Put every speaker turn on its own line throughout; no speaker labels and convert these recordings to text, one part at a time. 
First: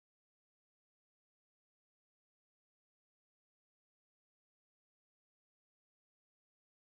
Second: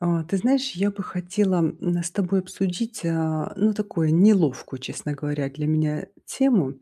А ты знаешь, я бы хотела, м, с тобой обсудить, а, ну, такую неловкую, честно говоря, для меня тему.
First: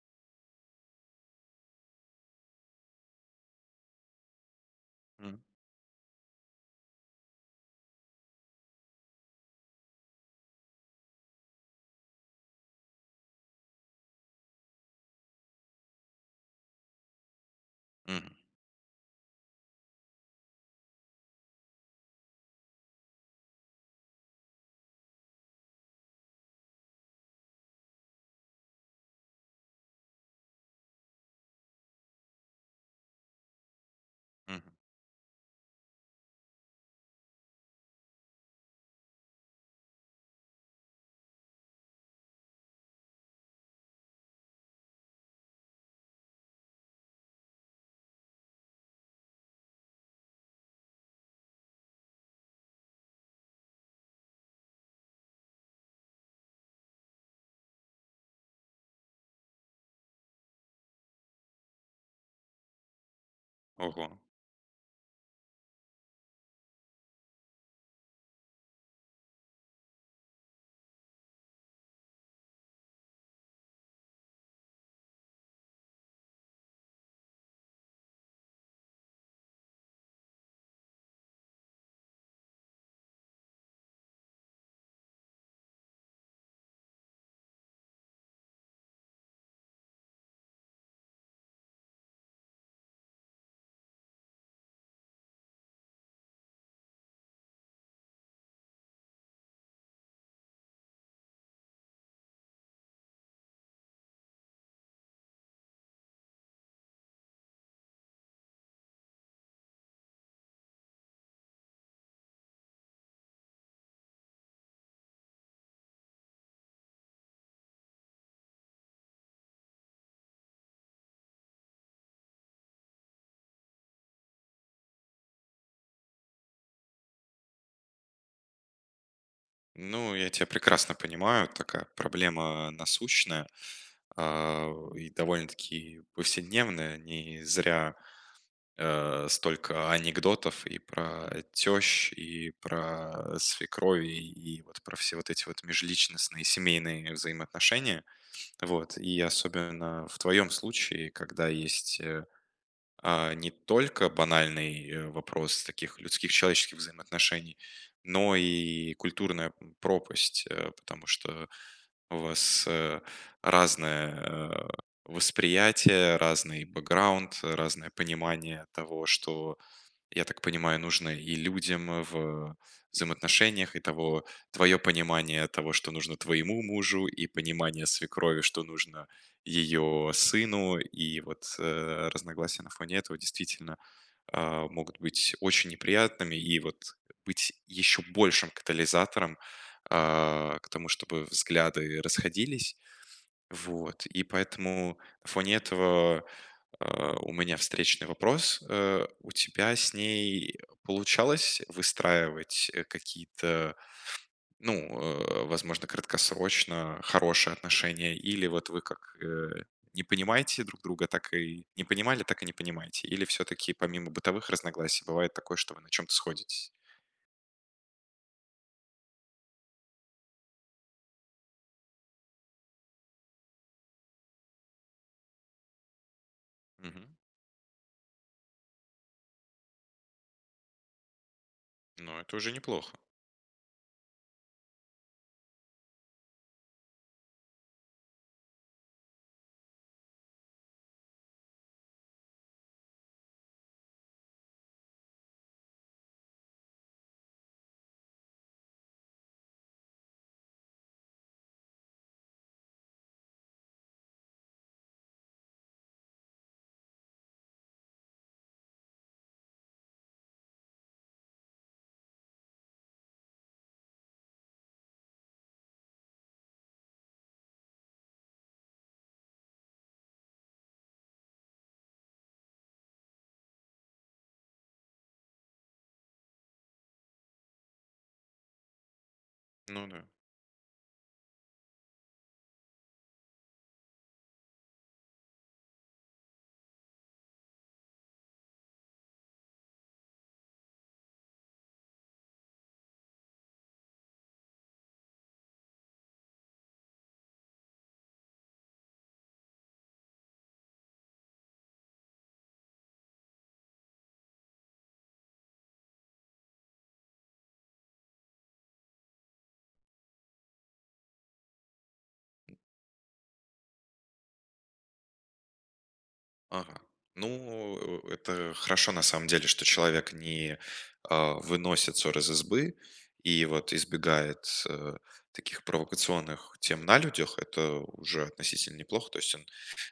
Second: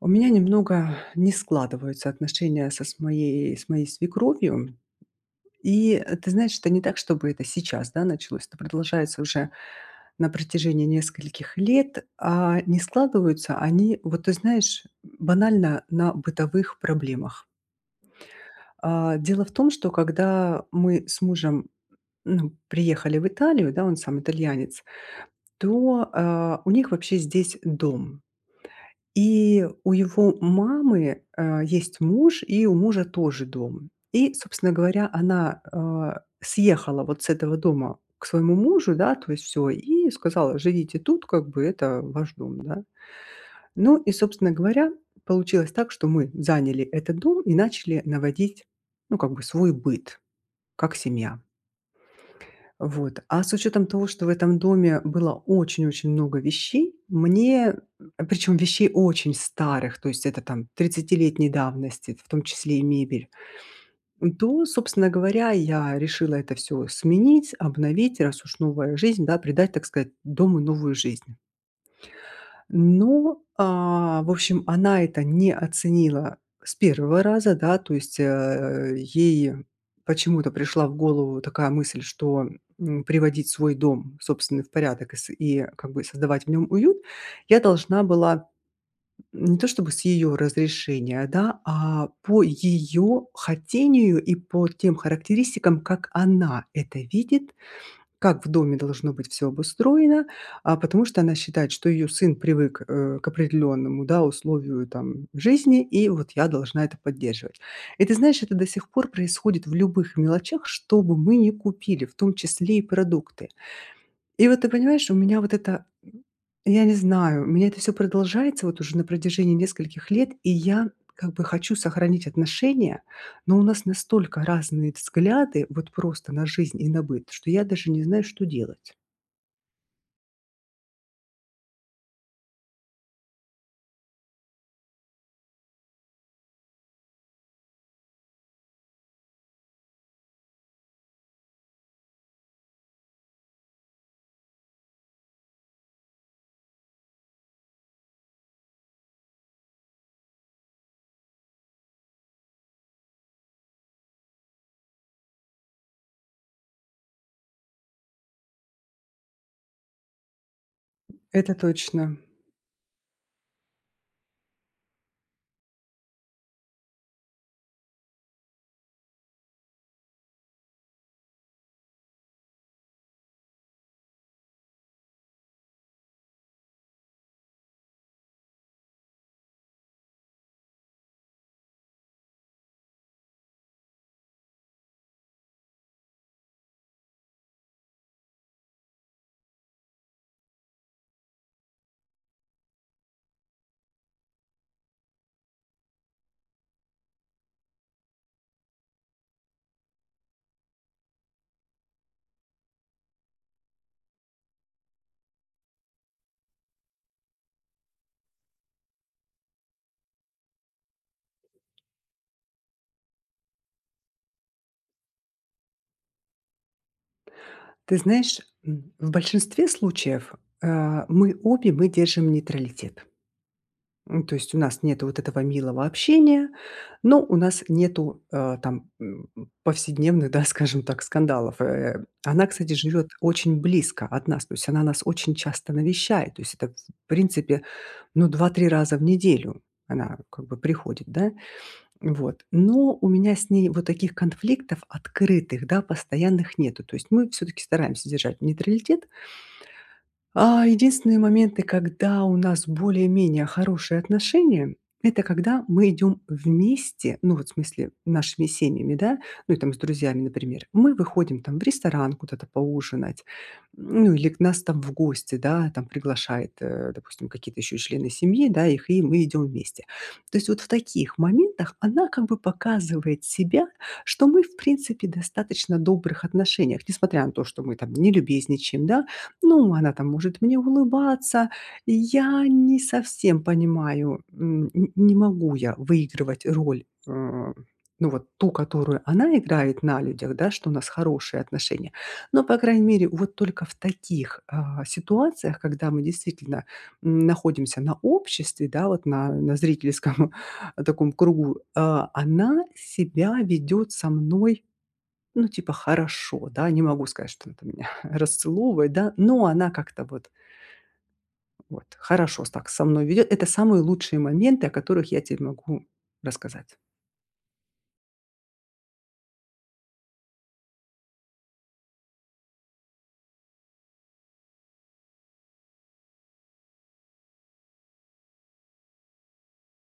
У меня немного не складываются отношения со моей с моей свекровью.
М.
И, э, ты знаешь, это не так, чтобы это сейчас, да, началось. Это продолжается уже на протяжении нескольких лет. А, не складываются они, вот, ты знаешь, м, банально на бытовых проблемах.
Мгм.
А, дело в том, что когда мы с мужем, ну, приехали в Италию, да, он сам итальянец, то, а, у них вообще здесь дом. И у его мамы, э, есть муж, и у мужа тоже дом. И, собственно
Мгм.
говоря, она, а, съехала вот с этого дома к своему мужу, да, то есть всё, и сказала: "Живите тут, как бы, это ваш дом". Н-да. Ну и, собственно говоря, получилось так, что мы заняли этот дом и начали наводить, ну, как бы свой быт, как семья. Вот. А с учетом того, что в этом доме было очень-очень много вещей, мне а, причем, вещей очень старых, то есть это, там, тридцатилетней давности, в том числе и мебель,
Ого.
м, то, собственно говоря, я решила это всё сменить, обновить, раз уж новая жизнь, да, придать, так сказать, дому новую жизнь. Но, а, в общем, она это не оценила с 1 раза, да, то есть, э, ей почему-то пришла в голову такая мысль, что, м, приводить свой дом собственный в порядок и с и как бы и создавать в нём уют я должна была, м, не то чтобы с её разрешения, да, а по её хотению и по тем характеристикам, как она это видит, как в доме должно быть всё обустроено, а потому что она считает, что её сын привык, э, к определённому, да, условию там жизни, и вот я должна это поддерживать. И ты знаешь, это до сих пор происходит в любых мелочах, что бы мы не купили, в том числе и продукты. И вот, ты понимаешь, у меня вот это, м, я не знаю, у меня это всё продолжается вот уже на протяжении нескольких лет, и я как бы хочу сохранить отношения, но у нас настолько разные взгляды вот просто на жизнь и на быт, что я даже не знаю, что делать.
Ну, я тя прекрасно понимаю, такая проблема насущная, а, и довольно-таки повседневная. Не зря, а, столько анекдотов и про тещ, и про свекрови, и вот про все вот эти вот межличностные семейные взаимоотношения. Вот, и особенно в твоем случае, когда есть, э, а, не только банальный вопрос таких людских человеческих взаимоотношений, но и культурная пропасть, э, потому что
Это точно.
у вас, э, разное, э восприятие, разный бэкграунд, разное понимание того, что, я так понимаю, нужно и людям в, э, взаимоотношениях. И того твое понимание того, что нужно твоему мужу, и понимание свекрови, что нужно ее сыну, и вот, э, разногласия на фоне этого действительно, а, могут быть очень неприятными, и вот быть еще большим катализатором, а, к тому, чтобы взгляды расходились. Вот. И поэтому на фоне этого, а, у меня встречный вопрос. Э, у тебя с ней получалось выстраивать, э какие-то, ну, э, возможно, краткосрочно хорошие отношения или вот вы как, э, не понимаете друг друга, так и не понимали, так и не понимаете, или всё-таки помимо бытовых разногласий бывает такое, что вы на чём-то сходитесь?
Ты знаешь, м, в большинстве случаев, а, мы обе, мы держим нейтралитет. М, ну то есть у нас нету вот этого милого общения,
Мгм.
но у нас нету, э, там повседневных, да, скажем так, скандалов, э.
Но это
Она,
уже
кстати,
неплохо.
живет очень близко от нас. То есть она нас очень часто навещает. То есть это, в принципе, ну, 2-3 раза в неделю она как бы приходит, да. Вот. Но у меня с ней вот таких конфликтов открытых, да, постоянных нету. То есть мы всё-таки стараемся держать нейтралитет. А единственные моменты, когда у нас более-менее хорошие отношения- это когда мы идём вместе, ну, вот, в смысле нашими семьями, да, ну и там с друзьями, например. Мы выходим там в ресторан куда-то поужинать, м, ну или к нас там в гости, да, там приглашает, э, допустим, какие-то ещё и члены семьи, да, их, и мы идём вместе. То есть вот в таких моментах она как бы показывает себя, что мы в принципе в достаточно добрых отношениях, несмотря на то, что мы там не любезничаем, да, ну,
Ну
она
да.
там может мне улыбаться. И я не совсем понимаю, м, н не могу я выигрывать роль, э, а, ну, вот ту, которую она играет на людях, да, что у нас хорошие отношения. Но, по крайней мере, вот только в таких, а, ситуациях, когда мы действительно, м, находимся на обществе, да, вот на на зрительском таком кругу, э, а, она себя ведет со мной, ну, типа хорошо, да, не могу сказать, что она там меня расцеловывает, да, но она как-то вот вот, хорошо с так со мной ведет. Это самые лучшие моменты, о которых я те могу
Ага.
рассказать.
Ну, э это хорошо на самом деле, что человек не, а, выносит сор из избы и вот избегает, э, таких провокационных тем на людях. Это уже относительно неплохо, то есть он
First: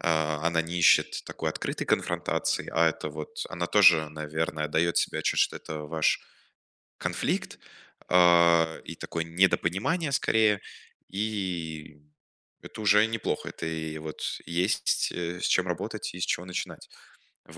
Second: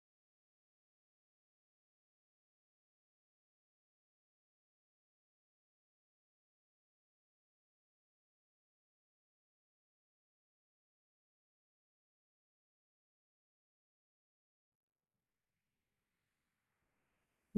а, она не ищет такой открытой конфронтации, а это вот, э, она тоже, наверное, отдает себе отчет, что это ваш конфликт, а, и такое недопонимание скорее, и это уже неплохо. Это и вот есть, э, с чем работать и с чего начинать.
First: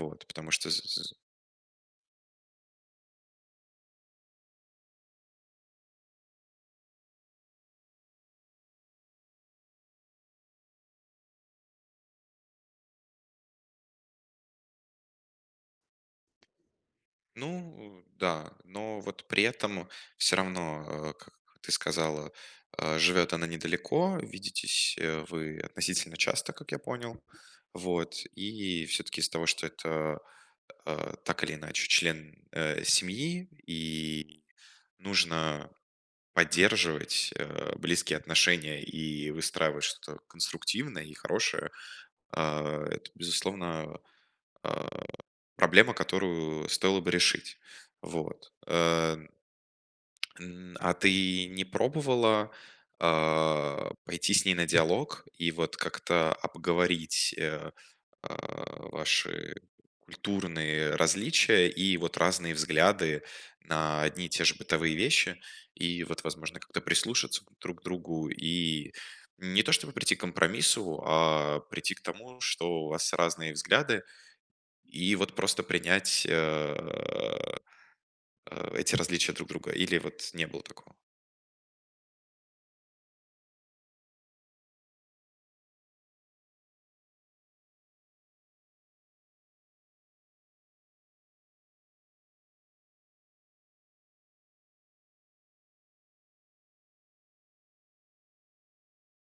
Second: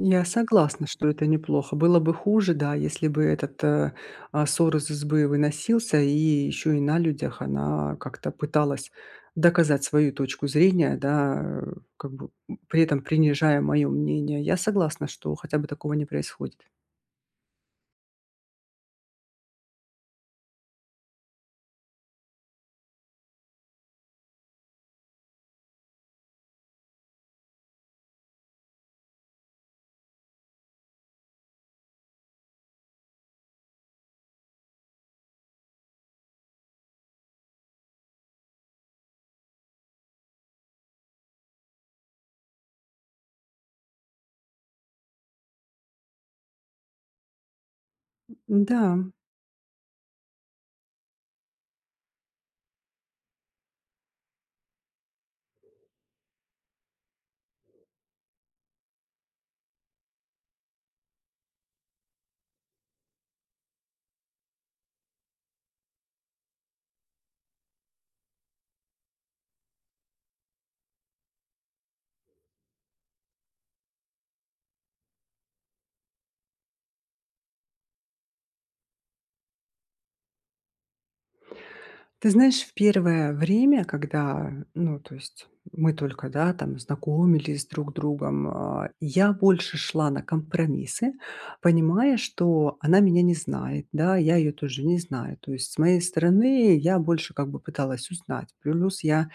Я
Потому что з
согласна, что
з
это неплохо. Было бы хуже, да, если бы этот, э, а, сор из избы выносился, и еще и на людях она как-то пыталась доказать свою точку зрения, да, а, как бы при этом принижая мое мнение. Я согласна, что хотя бы такого не происходит.
Ну да, но вот при этом, всё равно, э, как ты сказала, а, живет она недалеко. Видитесь, э, вы относительно часто, как я понял. Вот, и всё-таки из-за того, что это, а, так или иначе член, э, семьи, и нужно поддерживать, э, близкие отношения и выстраивать что-то конструктивное и хорошее, а это, безусловно, а, проблема, которую стоило бы решить. Вот.
М, да, м.
Эн м, а ты не пробовала, а, пойти с ней на диалог и вот как-то обговорить, э, а, ваши культурные различия и вот разные взгляды на одни и те же бытовые вещи? И вот, возможно, как-то прислушаться к друг другу и не то чтобы прийти к компромиссу, а прийти к тому, что у вас разные взгляды, и вот просто принять, а, эти различия друг друга. Или вот не было такого?
Ты знаешь, в первое время, когда, ну, то есть мы только, да, там знакомились друг с другом, а, я больше шла на компромиссы, понимая, что она меня не знает, да, я ее тоже не знаю. То есть с моей стороны я больше как бы пыталась узнать. Плюс я,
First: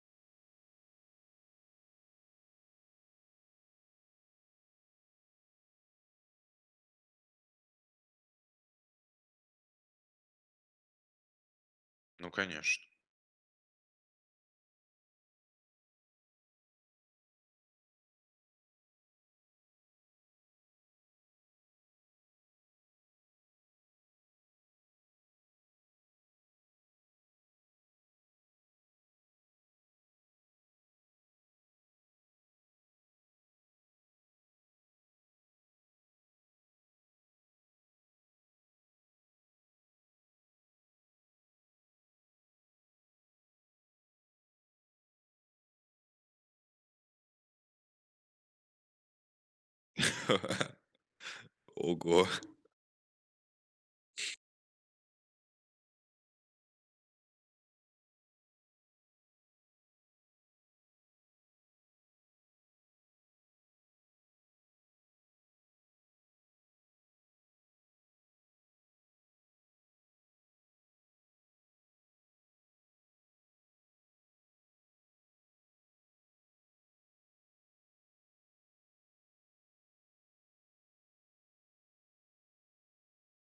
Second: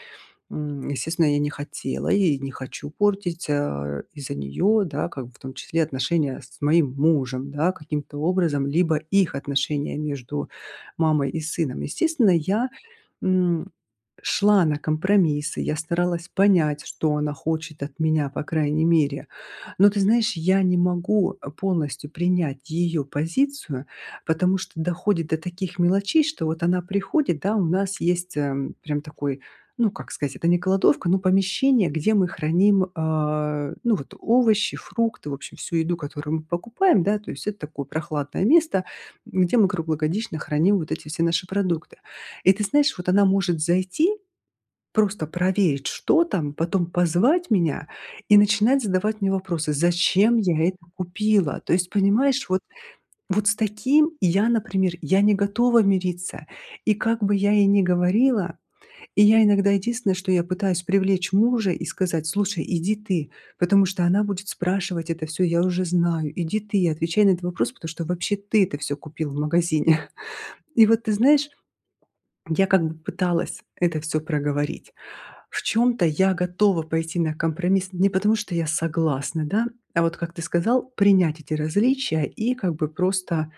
м, естественно, я не хотела, я и не хочу портить, а из-за нее, да, как бы в том числе отношения с моим мужем, да, каким-то образом. Либо их отношения между мамой и сыном. Естественно,
Ну,
я,
конечно.
м, шла на компромиссы. Я старалась понять, что она хочет от меня, по крайней мере. Но, ты знаешь, я не могу, э, полностью принять ее позицию, потому что доходит до таких мелочей, что вот она приходит, да, у нас есть, ам, прям такой, ну, как сказать, это не кладовка, ну, помещение, где мы храним, а, ну, вот овощи, фрукты, в общем, всю еду, которую мы покупаем, да. То есть это такое прохладное место, м, где мы круглогодично храним вот эти все наши продукты. И, ты знаешь, вот она может зайти, просто проверить, что там, потом позвать меня и начинать задавать мне вопросы: "Зачем я это купила?" То есть,
Ого.
понимаешь, вот, вот с таким я, например, я не готова мириться. И как бы я ей ни говорила, и я иногда единственное, что я пытаюсь привлечь мужа и сказать: "Слушай, иди ты, потому что она будет спрашивать это всё, я уже знаю. Иди ты, отвечай на этот вопрос, потому что вообще ты это всё купил в магазине". И вот, ты знаешь, я как бы пыталась это всё проговорить. В чём-то я готова пойти на компромисс не потому, что я согласна, да, а вот как ты сказал, принять эти различия и как бы просто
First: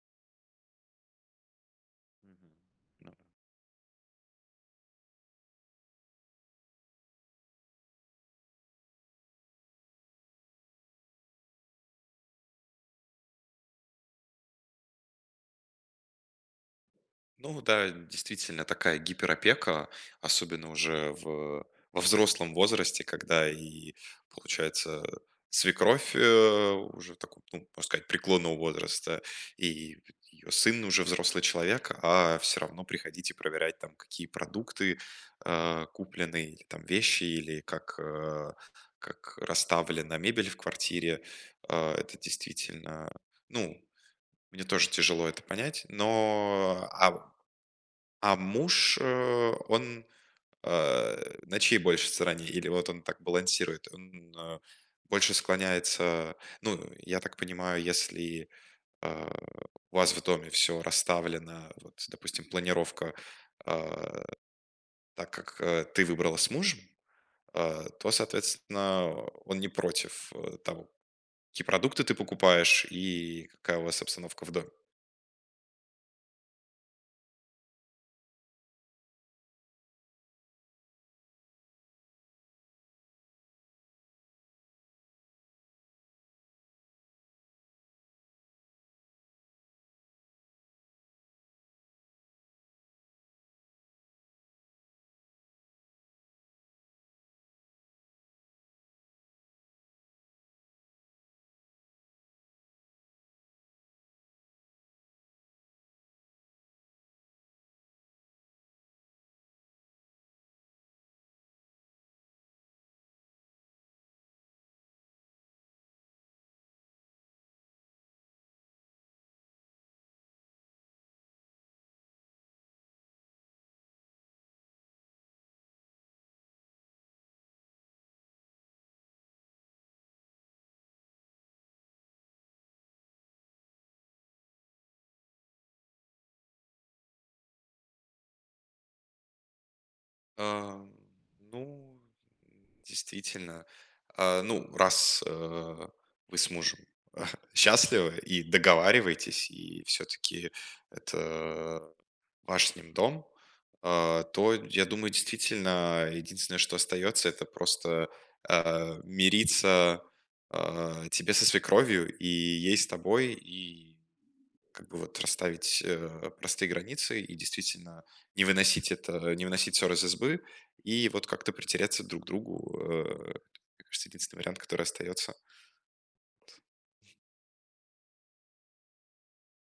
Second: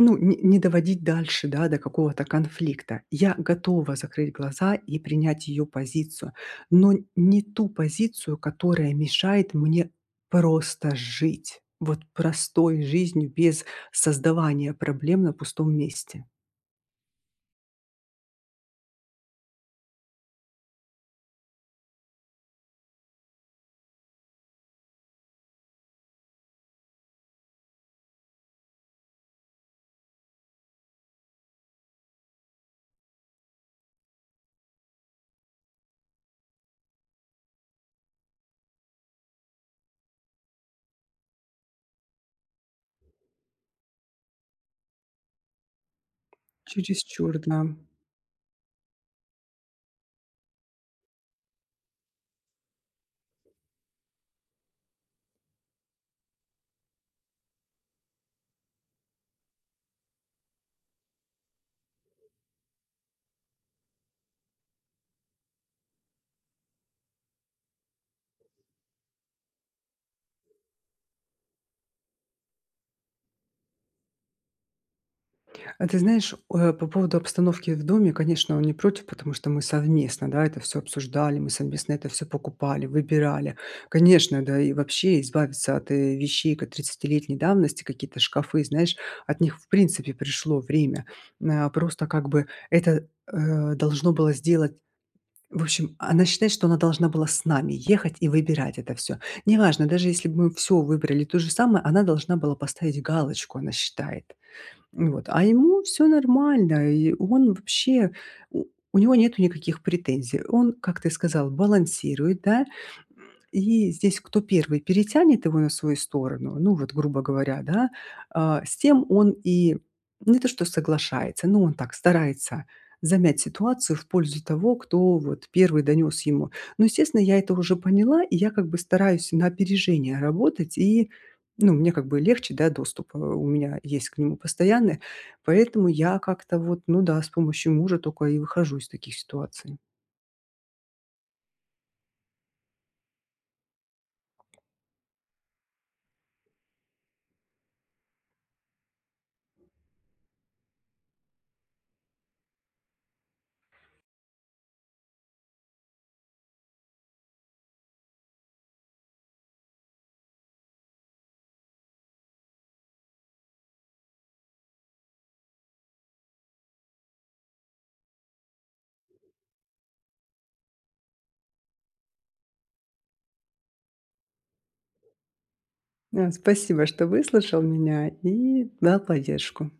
ну, ни не доводить дальше, да, до какого-то конфликта. Я готова закрыть глаза и принять её позицию. Но не ту позицию, которая мешает мне просто жить. Вот простой жизнью без создавания проблем на пустом месте.
Ну, вот да, э, действительно такая гиперопека, особенно уже в во взрослом возрасте, когда и получается, свекровь, э, уже в таком, ну, можно сказать, преклонного возраста, и и, й ее сын уже взрослый человек, а всё равно приходить и проверять там, какие продукты, а, куплены, или там вещи, или как, э, как расставлена мебель в квартире. А, это действительно, а, ну. Мне тоже тяжело это понять, но. А, в
Чересчур г нам.
а, муж, э, он, э, на чьей больше стороне? Или вот он так балансирует, он, э, больше склоняется, э, ну? Я так понимаю, если, э, у вас в доме всё расставлено, вот допустим, планировка, а, так, как, а, ты выбрала с мужем, а, то, соответственно, а, он не против, а, того, какие продукты ты покупаешь и какая у вас обстановка в доме.
Э, ты знаешь, э, по поводу обстановки в доме. Конечно, он не против, потому что мы совместно, да, это всё обсуждали, мы совместно это всё покупали, выбирали. Конечно, да и вообще избавиться от, э, вещей кот тридцатилетней давности, какие-то шкафы, знаешь, от них, в принципе, пришло время, м, э. Просто как бы это, э, должно было сделать. В общем, она считает, что она должна была с нами ехать и выбирать это всё. Неважно, даже если бы мы всё выбрали то же самое, она должна была поставить галочку, она считает, м, вот. А ему всё нормально, и он вообще у у него нету никаких претензий. Он, как ты сказал, балансирует, да. И здесь кто 1 перетянет его на свою сторону, ну, вот, грубо говоря, да, а, с тем он и не то, что соглашается, но он так старается замять ситуацию в пользу того, кто вот 1 донес ему. Но, естественно, я это уже поняла, и я как бы стараюсь на опережение работать, и, ну, мне как бы легче, да, доступ, э, у меня есть к нему постоянный, поэтому я как-то вот, ну да, с помощью мужа тока и выхожу из таких ситуаций.
Ам, ну, действительно, а, ну, раз, э, вы с мужем счастливы и договариваетесь, и всё-таки это ваш с ним дом, а, то, я думаю, действительно, единственное, что остается, это просто, э, мириться, а, тебе со свекровью, и ей с тобой, и как бы вот расставить, э, простые границы и действительно не выносить это, не выносить сор из избы, и вот как-то притереться друг к другу. Э, это, мне кажется, единственный вариант, который остается.
А, спасибо, что выслушал меня и дал поддержку.